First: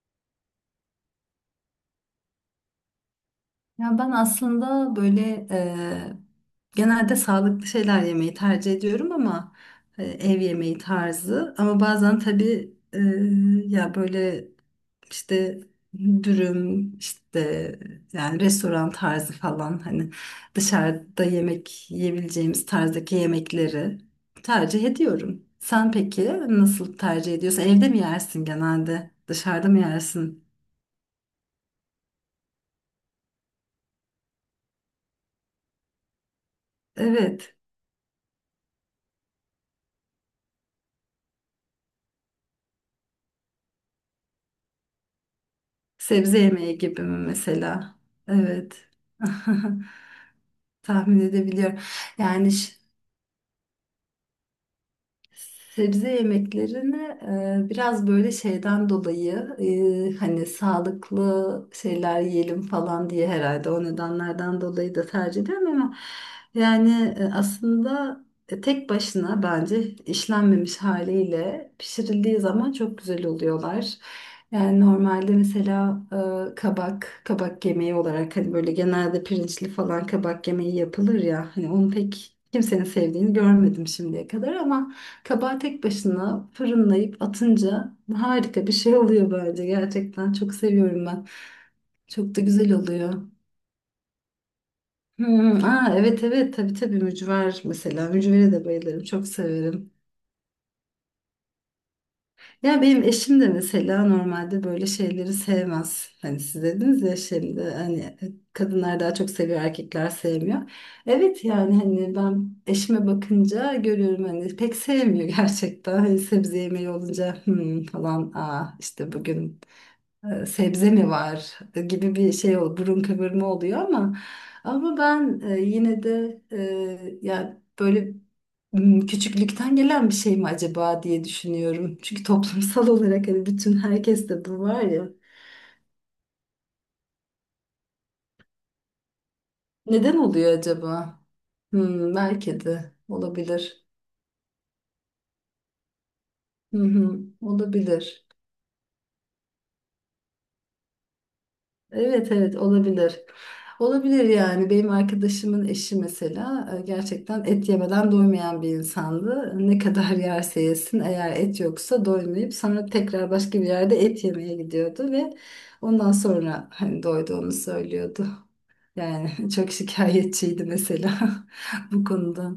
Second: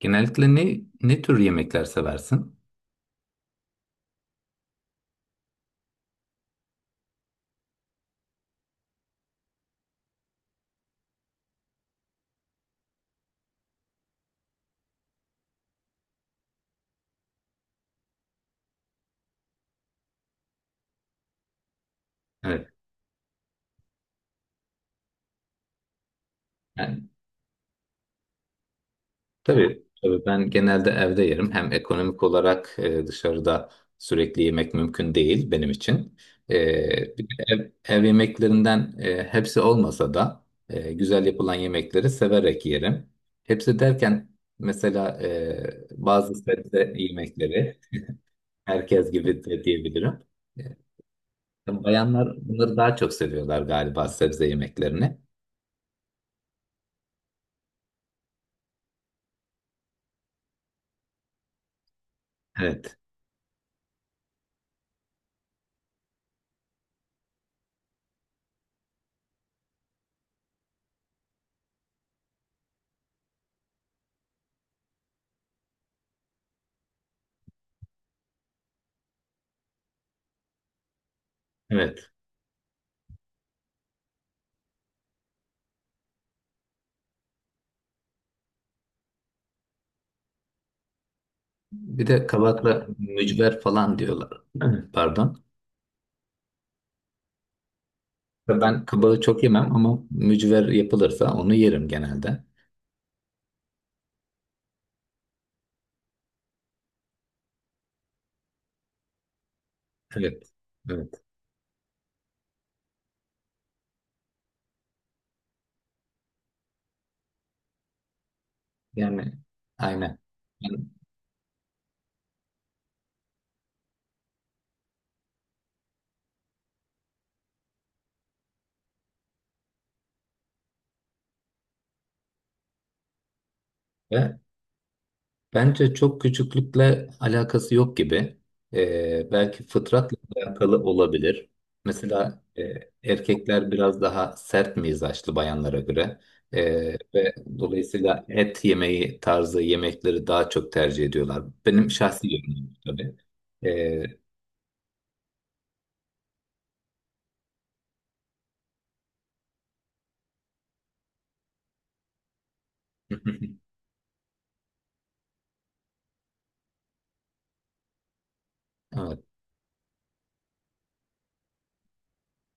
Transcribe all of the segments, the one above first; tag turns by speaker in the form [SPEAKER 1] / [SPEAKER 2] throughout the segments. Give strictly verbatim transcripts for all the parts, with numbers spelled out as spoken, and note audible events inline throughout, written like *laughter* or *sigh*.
[SPEAKER 1] Genellikle ne ne tür yemekler seversin?
[SPEAKER 2] Ya ben aslında böyle e, genelde sağlıklı şeyler yemeyi tercih ediyorum ama e, ev yemeği tarzı. Ama bazen tabii e, ya böyle işte dürüm işte yani restoran tarzı falan hani dışarıda yemek yiyebileceğimiz
[SPEAKER 1] Evet.
[SPEAKER 2] tarzdaki yemekleri tercih ediyorum. Sen peki nasıl
[SPEAKER 1] Yani,
[SPEAKER 2] tercih ediyorsun? Evde mi yersin genelde? Dışarıda mı
[SPEAKER 1] tabii, tabii
[SPEAKER 2] yersin?
[SPEAKER 1] ben genelde evde yerim. Hem ekonomik olarak e, dışarıda sürekli yemek mümkün değil benim için. E, bir de
[SPEAKER 2] Evet.
[SPEAKER 1] ev, ev yemeklerinden e, hepsi olmasa da e, güzel yapılan yemekleri severek yerim. Hepsi derken mesela e, bazı
[SPEAKER 2] Sebze yemeği
[SPEAKER 1] sebze
[SPEAKER 2] gibi mi
[SPEAKER 1] yemekleri
[SPEAKER 2] mesela? Evet.
[SPEAKER 1] herkes
[SPEAKER 2] *laughs*
[SPEAKER 1] gibi de diyebilirim.
[SPEAKER 2] Tahmin edebiliyorum.
[SPEAKER 1] E, bayanlar
[SPEAKER 2] Yani
[SPEAKER 1] bunları daha çok seviyorlar galiba sebze yemeklerini.
[SPEAKER 2] sebze yemeklerini e, biraz böyle şeyden dolayı e, hani sağlıklı şeyler yiyelim
[SPEAKER 1] Evet.
[SPEAKER 2] falan diye herhalde o nedenlerden dolayı da tercih ediyorum ama yani e, aslında e, tek başına bence işlenmemiş haliyle pişirildiği zaman çok güzel oluyorlar. Yani normalde mesela e, kabak, kabak yemeği olarak hani böyle genelde pirinçli falan kabak yemeği yapılır ya hani onu
[SPEAKER 1] Evet.
[SPEAKER 2] pek kimsenin sevdiğini görmedim şimdiye kadar ama kabağı tek başına fırınlayıp atınca harika bir şey oluyor bence. Gerçekten çok seviyorum ben.
[SPEAKER 1] Bir de
[SPEAKER 2] Çok da güzel
[SPEAKER 1] kabakla
[SPEAKER 2] oluyor.
[SPEAKER 1] mücver falan diyorlar. Evet. Pardon.
[SPEAKER 2] Hmm, aa, evet evet tabii tabii mücver mesela. Mücvere de
[SPEAKER 1] Ben
[SPEAKER 2] bayılırım.
[SPEAKER 1] kabağı
[SPEAKER 2] Çok
[SPEAKER 1] çok yemem
[SPEAKER 2] severim.
[SPEAKER 1] ama mücver yapılırsa onu yerim genelde.
[SPEAKER 2] Ya benim eşim de mesela normalde böyle şeyleri sevmez. Hani siz dediniz ya şimdi hani kadınlar daha çok seviyor, erkekler
[SPEAKER 1] Evet.
[SPEAKER 2] sevmiyor.
[SPEAKER 1] Evet.
[SPEAKER 2] Evet yani hani ben eşime bakınca görüyorum hani pek sevmiyor *laughs* gerçekten. Hani sebze yemeği olunca "Hmm," falan aa işte
[SPEAKER 1] Yani
[SPEAKER 2] bugün
[SPEAKER 1] aynen.
[SPEAKER 2] e,
[SPEAKER 1] Yani,
[SPEAKER 2] sebze mi var gibi bir şey ol, burun kıvırma oluyor ama ama ben e, yine de e, yani böyle m, küçüklükten gelen bir şey mi acaba diye düşünüyorum. Çünkü toplumsal olarak hani bütün
[SPEAKER 1] ve
[SPEAKER 2] herkeste bu var ya.
[SPEAKER 1] bence çok küçüklükle alakası yok gibi. Ee, belki fıtratla
[SPEAKER 2] Neden oluyor
[SPEAKER 1] alakalı
[SPEAKER 2] acaba?
[SPEAKER 1] olabilir.
[SPEAKER 2] Hmm,
[SPEAKER 1] Mesela
[SPEAKER 2] belki
[SPEAKER 1] e,
[SPEAKER 2] de
[SPEAKER 1] erkekler
[SPEAKER 2] olabilir.
[SPEAKER 1] biraz daha sert mizaçlı bayanlara göre.
[SPEAKER 2] Hı
[SPEAKER 1] Ee,
[SPEAKER 2] hı,
[SPEAKER 1] ve dolayısıyla
[SPEAKER 2] olabilir.
[SPEAKER 1] et yemeği tarzı yemekleri daha çok tercih ediyorlar. Benim şahsi
[SPEAKER 2] Evet evet
[SPEAKER 1] yorumum tabii.
[SPEAKER 2] olabilir.
[SPEAKER 1] Ee,
[SPEAKER 2] Olabilir yani. Benim arkadaşımın eşi mesela e, gerçekten et yemeden doymayan bir insandı. Ne kadar *laughs* yerse yesin eğer et yoksa doymayıp sonra tekrar başka bir yerde et yemeye gidiyordu ve ondan sonra hani doyduğunu söylüyordu.
[SPEAKER 1] *laughs*
[SPEAKER 2] Yani *laughs* çok şikayetçiydi mesela *laughs* bu konuda.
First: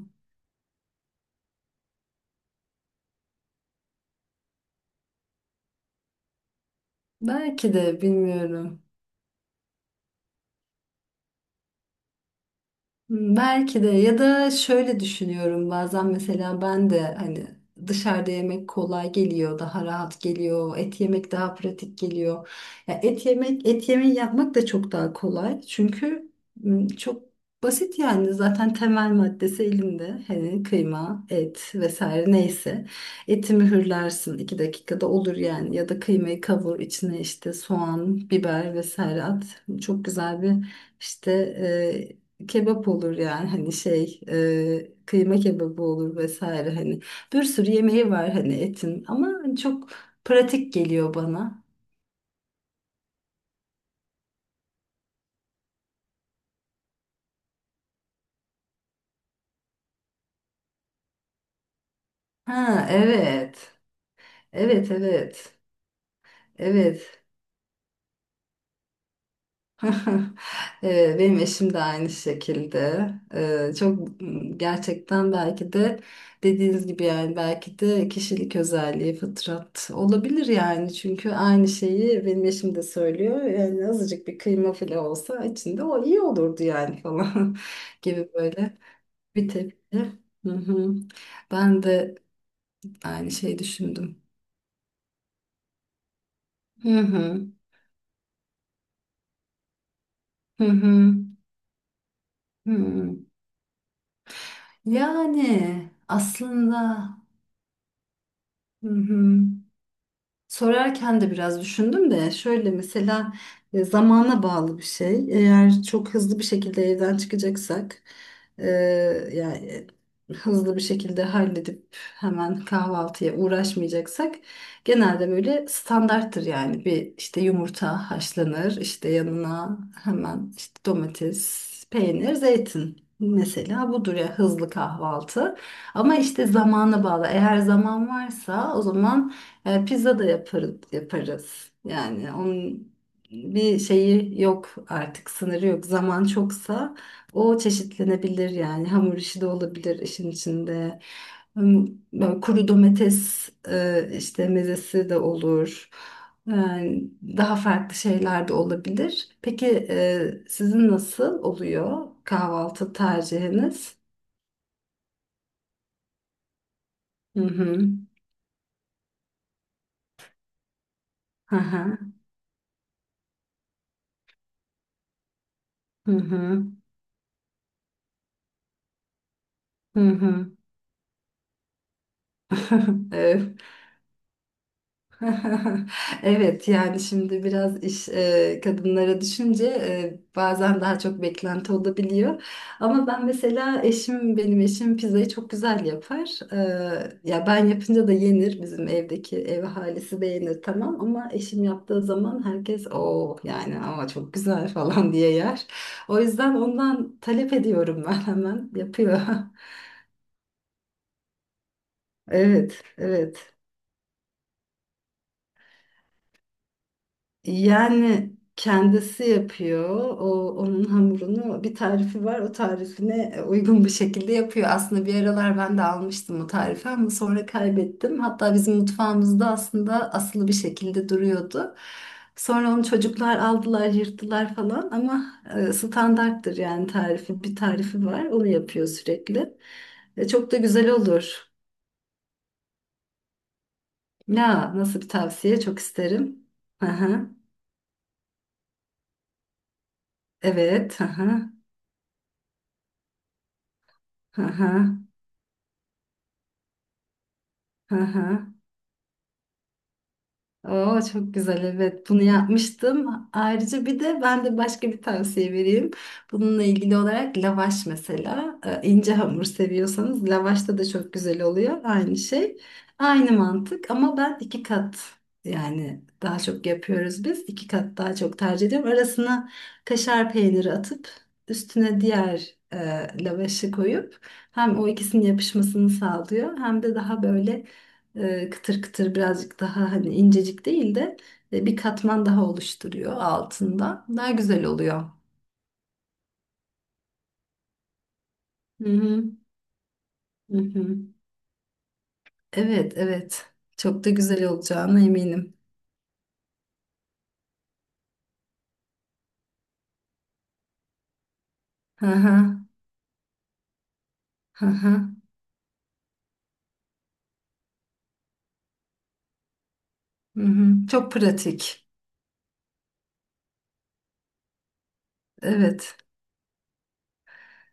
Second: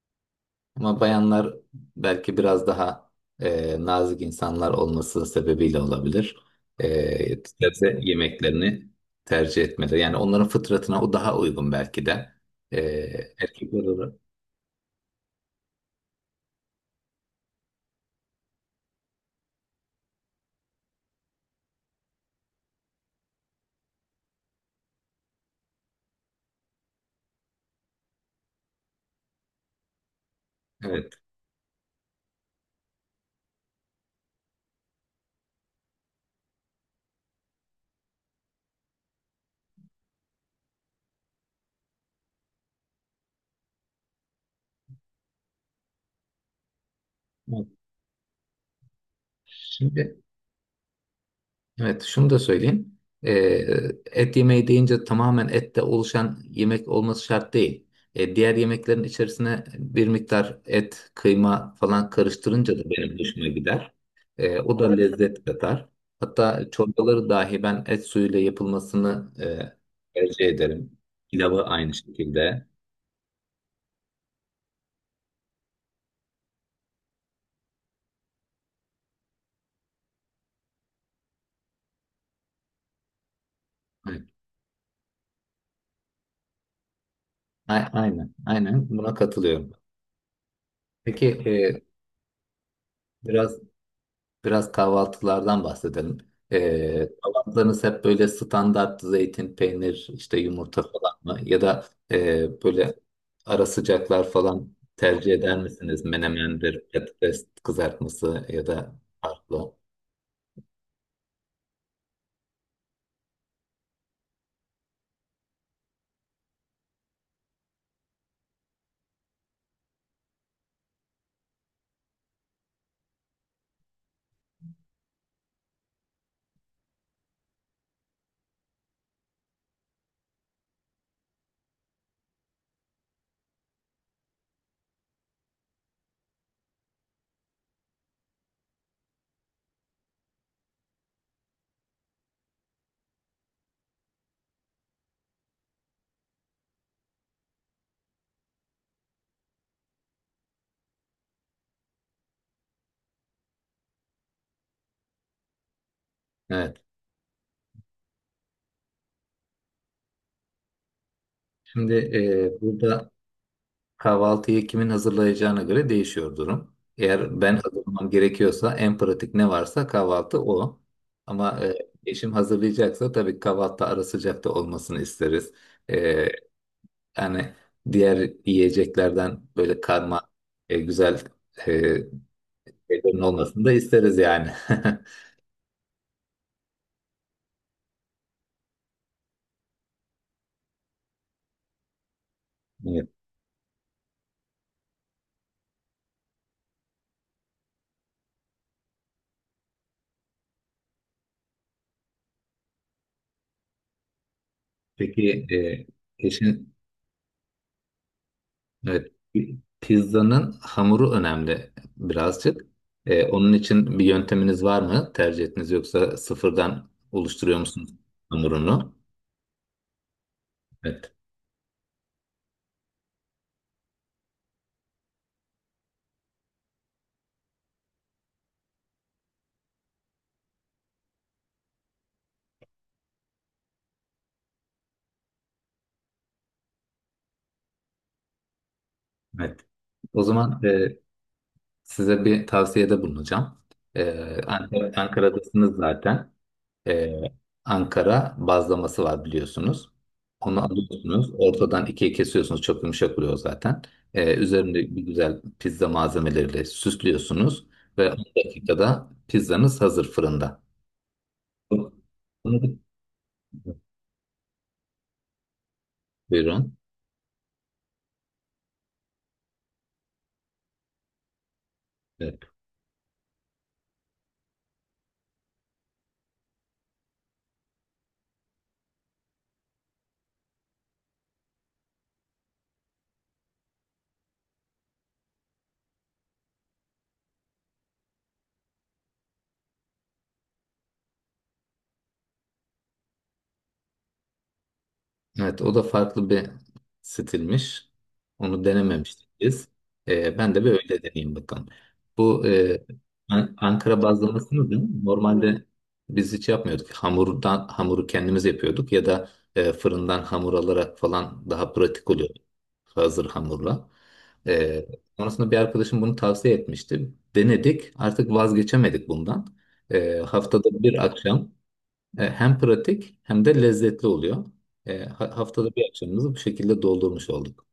[SPEAKER 1] Ama bayanlar belki biraz daha e, nazik insanlar olması sebebiyle olabilir. E,
[SPEAKER 2] Belki
[SPEAKER 1] sebze
[SPEAKER 2] de bilmiyorum.
[SPEAKER 1] yemeklerini tercih etmeleri. Yani onların fıtratına o daha uygun belki de. E, Erkekler
[SPEAKER 2] Belki de
[SPEAKER 1] olarak.
[SPEAKER 2] ya da şöyle düşünüyorum bazen mesela ben de hani dışarıda yemek kolay geliyor, daha rahat geliyor, et yemek daha pratik geliyor. Ya et yemek, et yemeği yapmak da çok daha kolay. Çünkü m, çok basit yani zaten temel maddesi elinde. Hani
[SPEAKER 1] Evet.
[SPEAKER 2] kıyma, et vesaire neyse. Eti mühürlersin iki dakikada olur yani ya da kıymayı kavur içine işte soğan, biber vesaire at. Çok güzel bir işte kebap olur yani hani şey e, kıyma kebabı olur vesaire hani bir sürü yemeği var hani etin ama hani çok
[SPEAKER 1] Şimdi
[SPEAKER 2] pratik geliyor bana.
[SPEAKER 1] Evet, şunu da söyleyeyim. Ee, et yemeği deyince tamamen ette oluşan yemek olması şart değil. Ee, diğer yemeklerin içerisine bir miktar et, kıyma falan karıştırınca da
[SPEAKER 2] Ha
[SPEAKER 1] benim hoşuma
[SPEAKER 2] evet.
[SPEAKER 1] gider. Ee, o da
[SPEAKER 2] Evet
[SPEAKER 1] lezzet
[SPEAKER 2] evet.
[SPEAKER 1] katar. Hatta
[SPEAKER 2] Evet.
[SPEAKER 1] çorbaları dahi ben et suyuyla yapılmasını e,
[SPEAKER 2] *laughs*
[SPEAKER 1] tercih ederim.
[SPEAKER 2] Eee, benim
[SPEAKER 1] Pilavı
[SPEAKER 2] eşim de
[SPEAKER 1] aynı
[SPEAKER 2] aynı
[SPEAKER 1] şekilde.
[SPEAKER 2] şekilde. Eee, Çok m, gerçekten belki de dediğiniz gibi yani belki de kişilik özelliği fıtrat olabilir yani. Çünkü aynı şeyi benim eşim de söylüyor. Yani
[SPEAKER 1] Evet.
[SPEAKER 2] azıcık bir kıyma file olsa içinde o iyi olurdu yani falan
[SPEAKER 1] A-
[SPEAKER 2] *laughs* gibi
[SPEAKER 1] Aynen,
[SPEAKER 2] böyle
[SPEAKER 1] aynen buna
[SPEAKER 2] bir
[SPEAKER 1] katılıyorum.
[SPEAKER 2] tepki. Hı hı.
[SPEAKER 1] Peki e,
[SPEAKER 2] Ben de aynı şeyi
[SPEAKER 1] biraz
[SPEAKER 2] düşündüm.
[SPEAKER 1] biraz kahvaltılardan bahsedelim.
[SPEAKER 2] Hı
[SPEAKER 1] Ee,
[SPEAKER 2] hı.
[SPEAKER 1] kahvaltılarınız hep böyle standart zeytin, peynir, işte
[SPEAKER 2] Hı
[SPEAKER 1] yumurta falan
[SPEAKER 2] hı.
[SPEAKER 1] mı? Ya da e, böyle
[SPEAKER 2] Hı.
[SPEAKER 1] ara sıcaklar falan tercih eder
[SPEAKER 2] Yani
[SPEAKER 1] misiniz? Menemendir,
[SPEAKER 2] aslında
[SPEAKER 1] patates kızartması ya
[SPEAKER 2] hı
[SPEAKER 1] da
[SPEAKER 2] hı.
[SPEAKER 1] farklı.
[SPEAKER 2] Sorarken de biraz düşündüm de şöyle mesela e, zamana bağlı bir şey. Eğer çok hızlı bir şekilde evden çıkacaksak e, yani hızlı bir şekilde halledip hemen kahvaltıya uğraşmayacaksak genelde böyle standarttır yani bir işte yumurta haşlanır işte yanına hemen işte domates, peynir, zeytin. Mesela budur ya hızlı kahvaltı. Ama işte zamana bağlı. Eğer zaman varsa o zaman e, pizza da yaparız, yaparız. Yani onun bir şeyi yok artık sınırı yok. Zaman çoksa o çeşitlenebilir yani hamur işi de olabilir işin içinde. Hmm, Böyle kuru domates e, işte mezesi de olur.
[SPEAKER 1] Evet.
[SPEAKER 2] Yani daha farklı şeyler de olabilir. Peki e, sizin nasıl
[SPEAKER 1] Şimdi
[SPEAKER 2] oluyor
[SPEAKER 1] e,
[SPEAKER 2] kahvaltı
[SPEAKER 1] burada
[SPEAKER 2] tercihiniz?
[SPEAKER 1] kahvaltıyı kimin hazırlayacağına göre değişiyor durum. Eğer
[SPEAKER 2] Hı
[SPEAKER 1] ben
[SPEAKER 2] hı.
[SPEAKER 1] hazırlamam gerekiyorsa en pratik ne varsa kahvaltı o.
[SPEAKER 2] Hı
[SPEAKER 1] Ama e,
[SPEAKER 2] hı.
[SPEAKER 1] eşim hazırlayacaksa tabii kahvaltı ara sıcak da olmasını isteriz.
[SPEAKER 2] Hı
[SPEAKER 1] E,
[SPEAKER 2] hı.
[SPEAKER 1] Yani diğer yiyeceklerden böyle
[SPEAKER 2] Hı
[SPEAKER 1] karma
[SPEAKER 2] hı.
[SPEAKER 1] e, güzel e, şeylerin
[SPEAKER 2] Evet.
[SPEAKER 1] olmasını da isteriz yani. *laughs*
[SPEAKER 2] *laughs* Evet yani şimdi biraz iş e, kadınlara düşünce e, bazen daha çok beklenti olabiliyor.
[SPEAKER 1] Evet.
[SPEAKER 2] Ama ben mesela eşim benim eşim pizzayı çok güzel yapar. E, ya ben yapınca da yenir bizim evdeki ev ahalisi beğenir tamam ama eşim yaptığı zaman herkes o yani ama çok güzel *laughs* falan diye
[SPEAKER 1] Peki
[SPEAKER 2] yer.
[SPEAKER 1] e,
[SPEAKER 2] O yüzden
[SPEAKER 1] eşin.
[SPEAKER 2] ondan talep ediyorum ben hemen
[SPEAKER 1] Evet,
[SPEAKER 2] yapıyor. *laughs*
[SPEAKER 1] pizzanın hamuru önemli birazcık.
[SPEAKER 2] Evet,
[SPEAKER 1] Ee, onun
[SPEAKER 2] evet.
[SPEAKER 1] için bir yönteminiz var mı? Tercih ettiniz yoksa sıfırdan oluşturuyor musunuz
[SPEAKER 2] Yani
[SPEAKER 1] hamurunu?
[SPEAKER 2] kendisi yapıyor. O onun
[SPEAKER 1] Evet,
[SPEAKER 2] hamurunu bir tarifi var. O tarifine e, uygun bir şekilde yapıyor. Aslında bir aralar ben de almıştım o tarifi ama sonra kaybettim. Hatta bizim mutfağımızda aslında asılı bir şekilde duruyordu. Sonra onu çocuklar aldılar, yırttılar falan ama e, standarttır yani tarifi. Bir tarifi var. Onu yapıyor sürekli.
[SPEAKER 1] evet. O
[SPEAKER 2] E, Çok da
[SPEAKER 1] zaman
[SPEAKER 2] güzel
[SPEAKER 1] e,
[SPEAKER 2] olur.
[SPEAKER 1] size bir tavsiyede bulunacağım. Ee,
[SPEAKER 2] Ya
[SPEAKER 1] Ankara,
[SPEAKER 2] nasıl bir tavsiye?
[SPEAKER 1] Ankara'dasınız
[SPEAKER 2] Çok
[SPEAKER 1] zaten.
[SPEAKER 2] isterim.
[SPEAKER 1] Ee,
[SPEAKER 2] Aha,
[SPEAKER 1] Ankara bazlaması var biliyorsunuz. Onu
[SPEAKER 2] evet.
[SPEAKER 1] alıyorsunuz.
[SPEAKER 2] Aha,
[SPEAKER 1] Ortadan ikiye kesiyorsunuz. Çok yumuşak oluyor zaten. Ee, üzerinde bir
[SPEAKER 2] aha.
[SPEAKER 1] güzel pizza malzemeleriyle süslüyorsunuz.
[SPEAKER 2] Hı
[SPEAKER 1] Ve on
[SPEAKER 2] hı.
[SPEAKER 1] dakikada pizzanız hazır fırında.
[SPEAKER 2] Oo, çok güzel
[SPEAKER 1] Bunu-
[SPEAKER 2] evet bunu
[SPEAKER 1] bunu-
[SPEAKER 2] yapmıştım. Ayrıca bir de ben de başka bir tavsiye vereyim. Bununla
[SPEAKER 1] Buyurun.
[SPEAKER 2] ilgili olarak lavaş mesela Ee, ince hamur seviyorsanız lavaşta da çok güzel oluyor aynı
[SPEAKER 1] Evet.
[SPEAKER 2] şey. Aynı mantık ama ben iki kat yani daha çok yapıyoruz biz. İki kat daha çok tercih ediyorum. Arasına kaşar peyniri atıp üstüne diğer e, lavaşı koyup hem o ikisinin yapışmasını sağlıyor hem de daha böyle e, kıtır kıtır birazcık daha hani incecik değil de e, bir katman daha oluşturuyor altında. Daha güzel oluyor.
[SPEAKER 1] Evet, o da farklı bir stilmiş. Onu
[SPEAKER 2] Hı hı.
[SPEAKER 1] denememiştik biz. Ee, ben
[SPEAKER 2] Hı
[SPEAKER 1] de bir
[SPEAKER 2] hı.
[SPEAKER 1] öyle deneyeyim bakalım. Bu e,
[SPEAKER 2] Evet,
[SPEAKER 1] An-
[SPEAKER 2] evet.
[SPEAKER 1] Ankara
[SPEAKER 2] Çok da güzel
[SPEAKER 1] bazlamasını da
[SPEAKER 2] olacağına eminim.
[SPEAKER 1] normalde biz hiç yapmıyorduk. Hamurdan hamuru kendimiz yapıyorduk ya da e, fırından hamur alarak falan daha
[SPEAKER 2] Hı
[SPEAKER 1] pratik oluyordu
[SPEAKER 2] hı.
[SPEAKER 1] hazır hamurla.
[SPEAKER 2] Hı
[SPEAKER 1] Ee,
[SPEAKER 2] hı.
[SPEAKER 1] Sonrasında bir arkadaşım bunu tavsiye etmişti. Denedik. Artık vazgeçemedik bundan. Ee,
[SPEAKER 2] Hı
[SPEAKER 1] haftada
[SPEAKER 2] hı.
[SPEAKER 1] bir
[SPEAKER 2] Çok
[SPEAKER 1] akşam
[SPEAKER 2] pratik.
[SPEAKER 1] e, hem pratik hem de lezzetli oluyor. E, ha- haftada bir
[SPEAKER 2] Evet.
[SPEAKER 1] akşamımızı bu şekilde doldurmuş olduk.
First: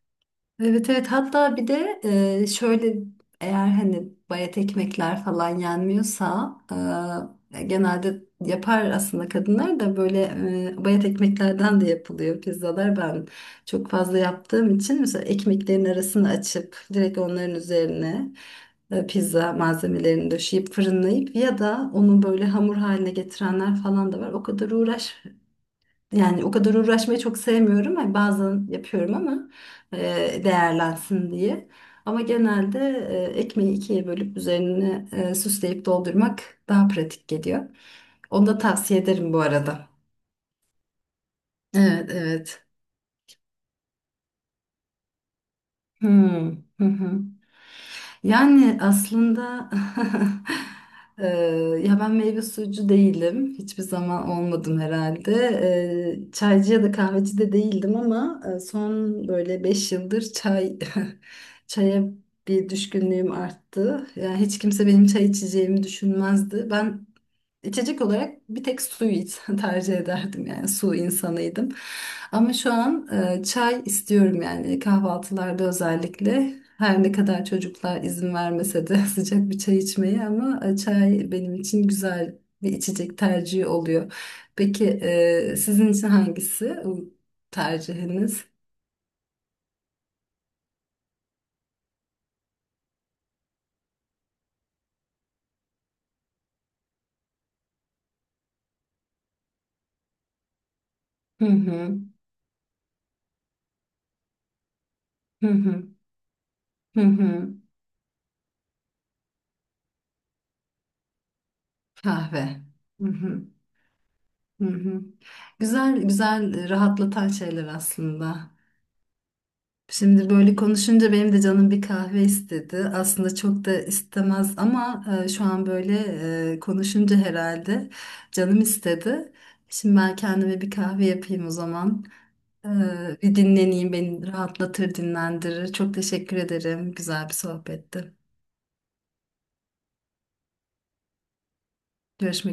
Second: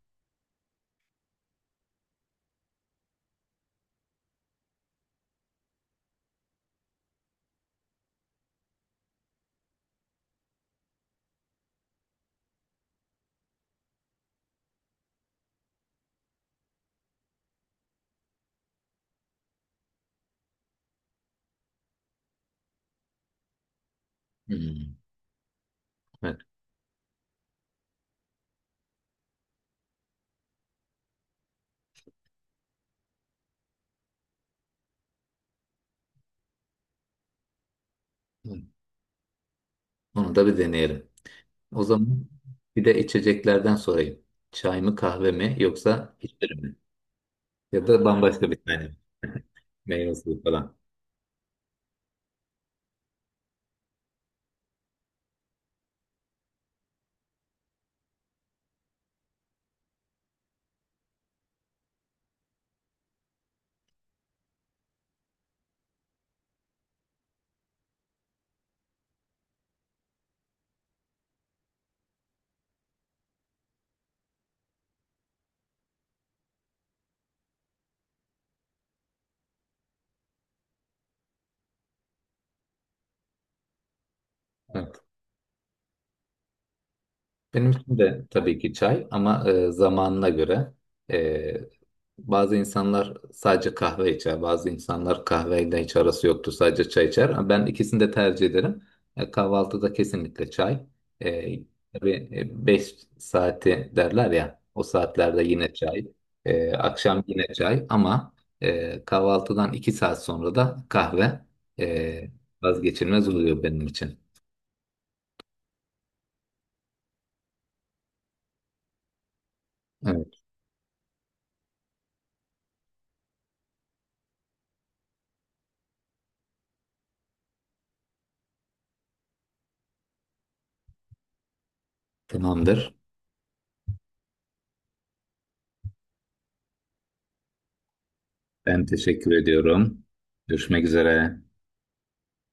[SPEAKER 2] Evet evet hatta bir de e, şöyle eğer hani bayat ekmekler falan yenmiyorsa e, genelde yapar aslında kadınlar da böyle e, bayat ekmeklerden de yapılıyor pizzalar. Ben çok fazla yaptığım için mesela ekmeklerin arasını açıp direkt onların üzerine e, pizza malzemelerini döşeyip fırınlayıp ya da onu böyle hamur haline getirenler falan da var. O kadar
[SPEAKER 1] Hmm,
[SPEAKER 2] uğraş
[SPEAKER 1] evet.
[SPEAKER 2] yani o kadar uğraşmayı çok sevmiyorum. Hani bazen yapıyorum ama e, değerlensin diye. Ama genelde e, ekmeği ikiye bölüp üzerine e, süsleyip doldurmak daha pratik geliyor. Onu da
[SPEAKER 1] Hmm.
[SPEAKER 2] tavsiye ederim bu arada.
[SPEAKER 1] Onu da bir deneyelim. O
[SPEAKER 2] Evet,
[SPEAKER 1] zaman
[SPEAKER 2] evet.
[SPEAKER 1] bir de içeceklerden sorayım. Çay mı kahve mi yoksa
[SPEAKER 2] Hmm,
[SPEAKER 1] hiçbiri mi?
[SPEAKER 2] Hı hı.
[SPEAKER 1] Ya da bambaşka bir
[SPEAKER 2] Yani
[SPEAKER 1] tane mi?
[SPEAKER 2] aslında
[SPEAKER 1] *laughs* Meyve suyu falan.
[SPEAKER 2] *laughs* eee, ya ben meyve suyucu değilim. Hiçbir zaman olmadım herhalde. Eee, çaycı ya da kahveci de değildim ama eee, son böyle beş yıldır çay *laughs* çaya bir düşkünlüğüm arttı. Yani hiç kimse benim çay içeceğimi düşünmezdi. Ben İçecek olarak bir tek suyu iç- *laughs* tercih ederdim yani su insanıydım. Ama şu an e, çay istiyorum yani kahvaltılarda özellikle. Her ne kadar çocuklar izin vermese de *laughs* sıcak bir çay içmeyi ama e, çay benim için güzel bir içecek tercihi oluyor. Peki
[SPEAKER 1] Evet.
[SPEAKER 2] e, sizin için hangisi o
[SPEAKER 1] Benim için de
[SPEAKER 2] tercihiniz?
[SPEAKER 1] tabii ki çay ama e, zamanına göre e, bazı insanlar sadece kahve içer, bazı insanlar kahveyle hiç arası yoktur, sadece çay içer. Ama ben ikisini de tercih ederim. E, kahvaltıda kesinlikle çay.
[SPEAKER 2] Hı
[SPEAKER 1] E,
[SPEAKER 2] hı,
[SPEAKER 1] tabii beş saati derler ya, o saatlerde
[SPEAKER 2] hı
[SPEAKER 1] yine
[SPEAKER 2] hı,
[SPEAKER 1] çay. E,
[SPEAKER 2] hı
[SPEAKER 1] akşam yine
[SPEAKER 2] hı.
[SPEAKER 1] çay ama e, kahvaltıdan iki saat sonra da kahve e,
[SPEAKER 2] Kahve. Hı
[SPEAKER 1] vazgeçilmez
[SPEAKER 2] hı,
[SPEAKER 1] oluyor benim için.
[SPEAKER 2] hı hı. Güzel güzel e, rahatlatan şeyler aslında.
[SPEAKER 1] Evet,
[SPEAKER 2] Şimdi böyle konuşunca benim de canım bir kahve istedi. Aslında çok da istemez ama e, şu an böyle e, konuşunca herhalde canım istedi. Şimdi ben kendime bir kahve yapayım o zaman. E,
[SPEAKER 1] tamamdır.
[SPEAKER 2] bir dinleneyim, beni rahatlatır, dinlendirir. Çok teşekkür ederim. Güzel bir sohbetti.
[SPEAKER 1] Ben teşekkür ediyorum. Görüşmek üzere.
[SPEAKER 2] Görüşmek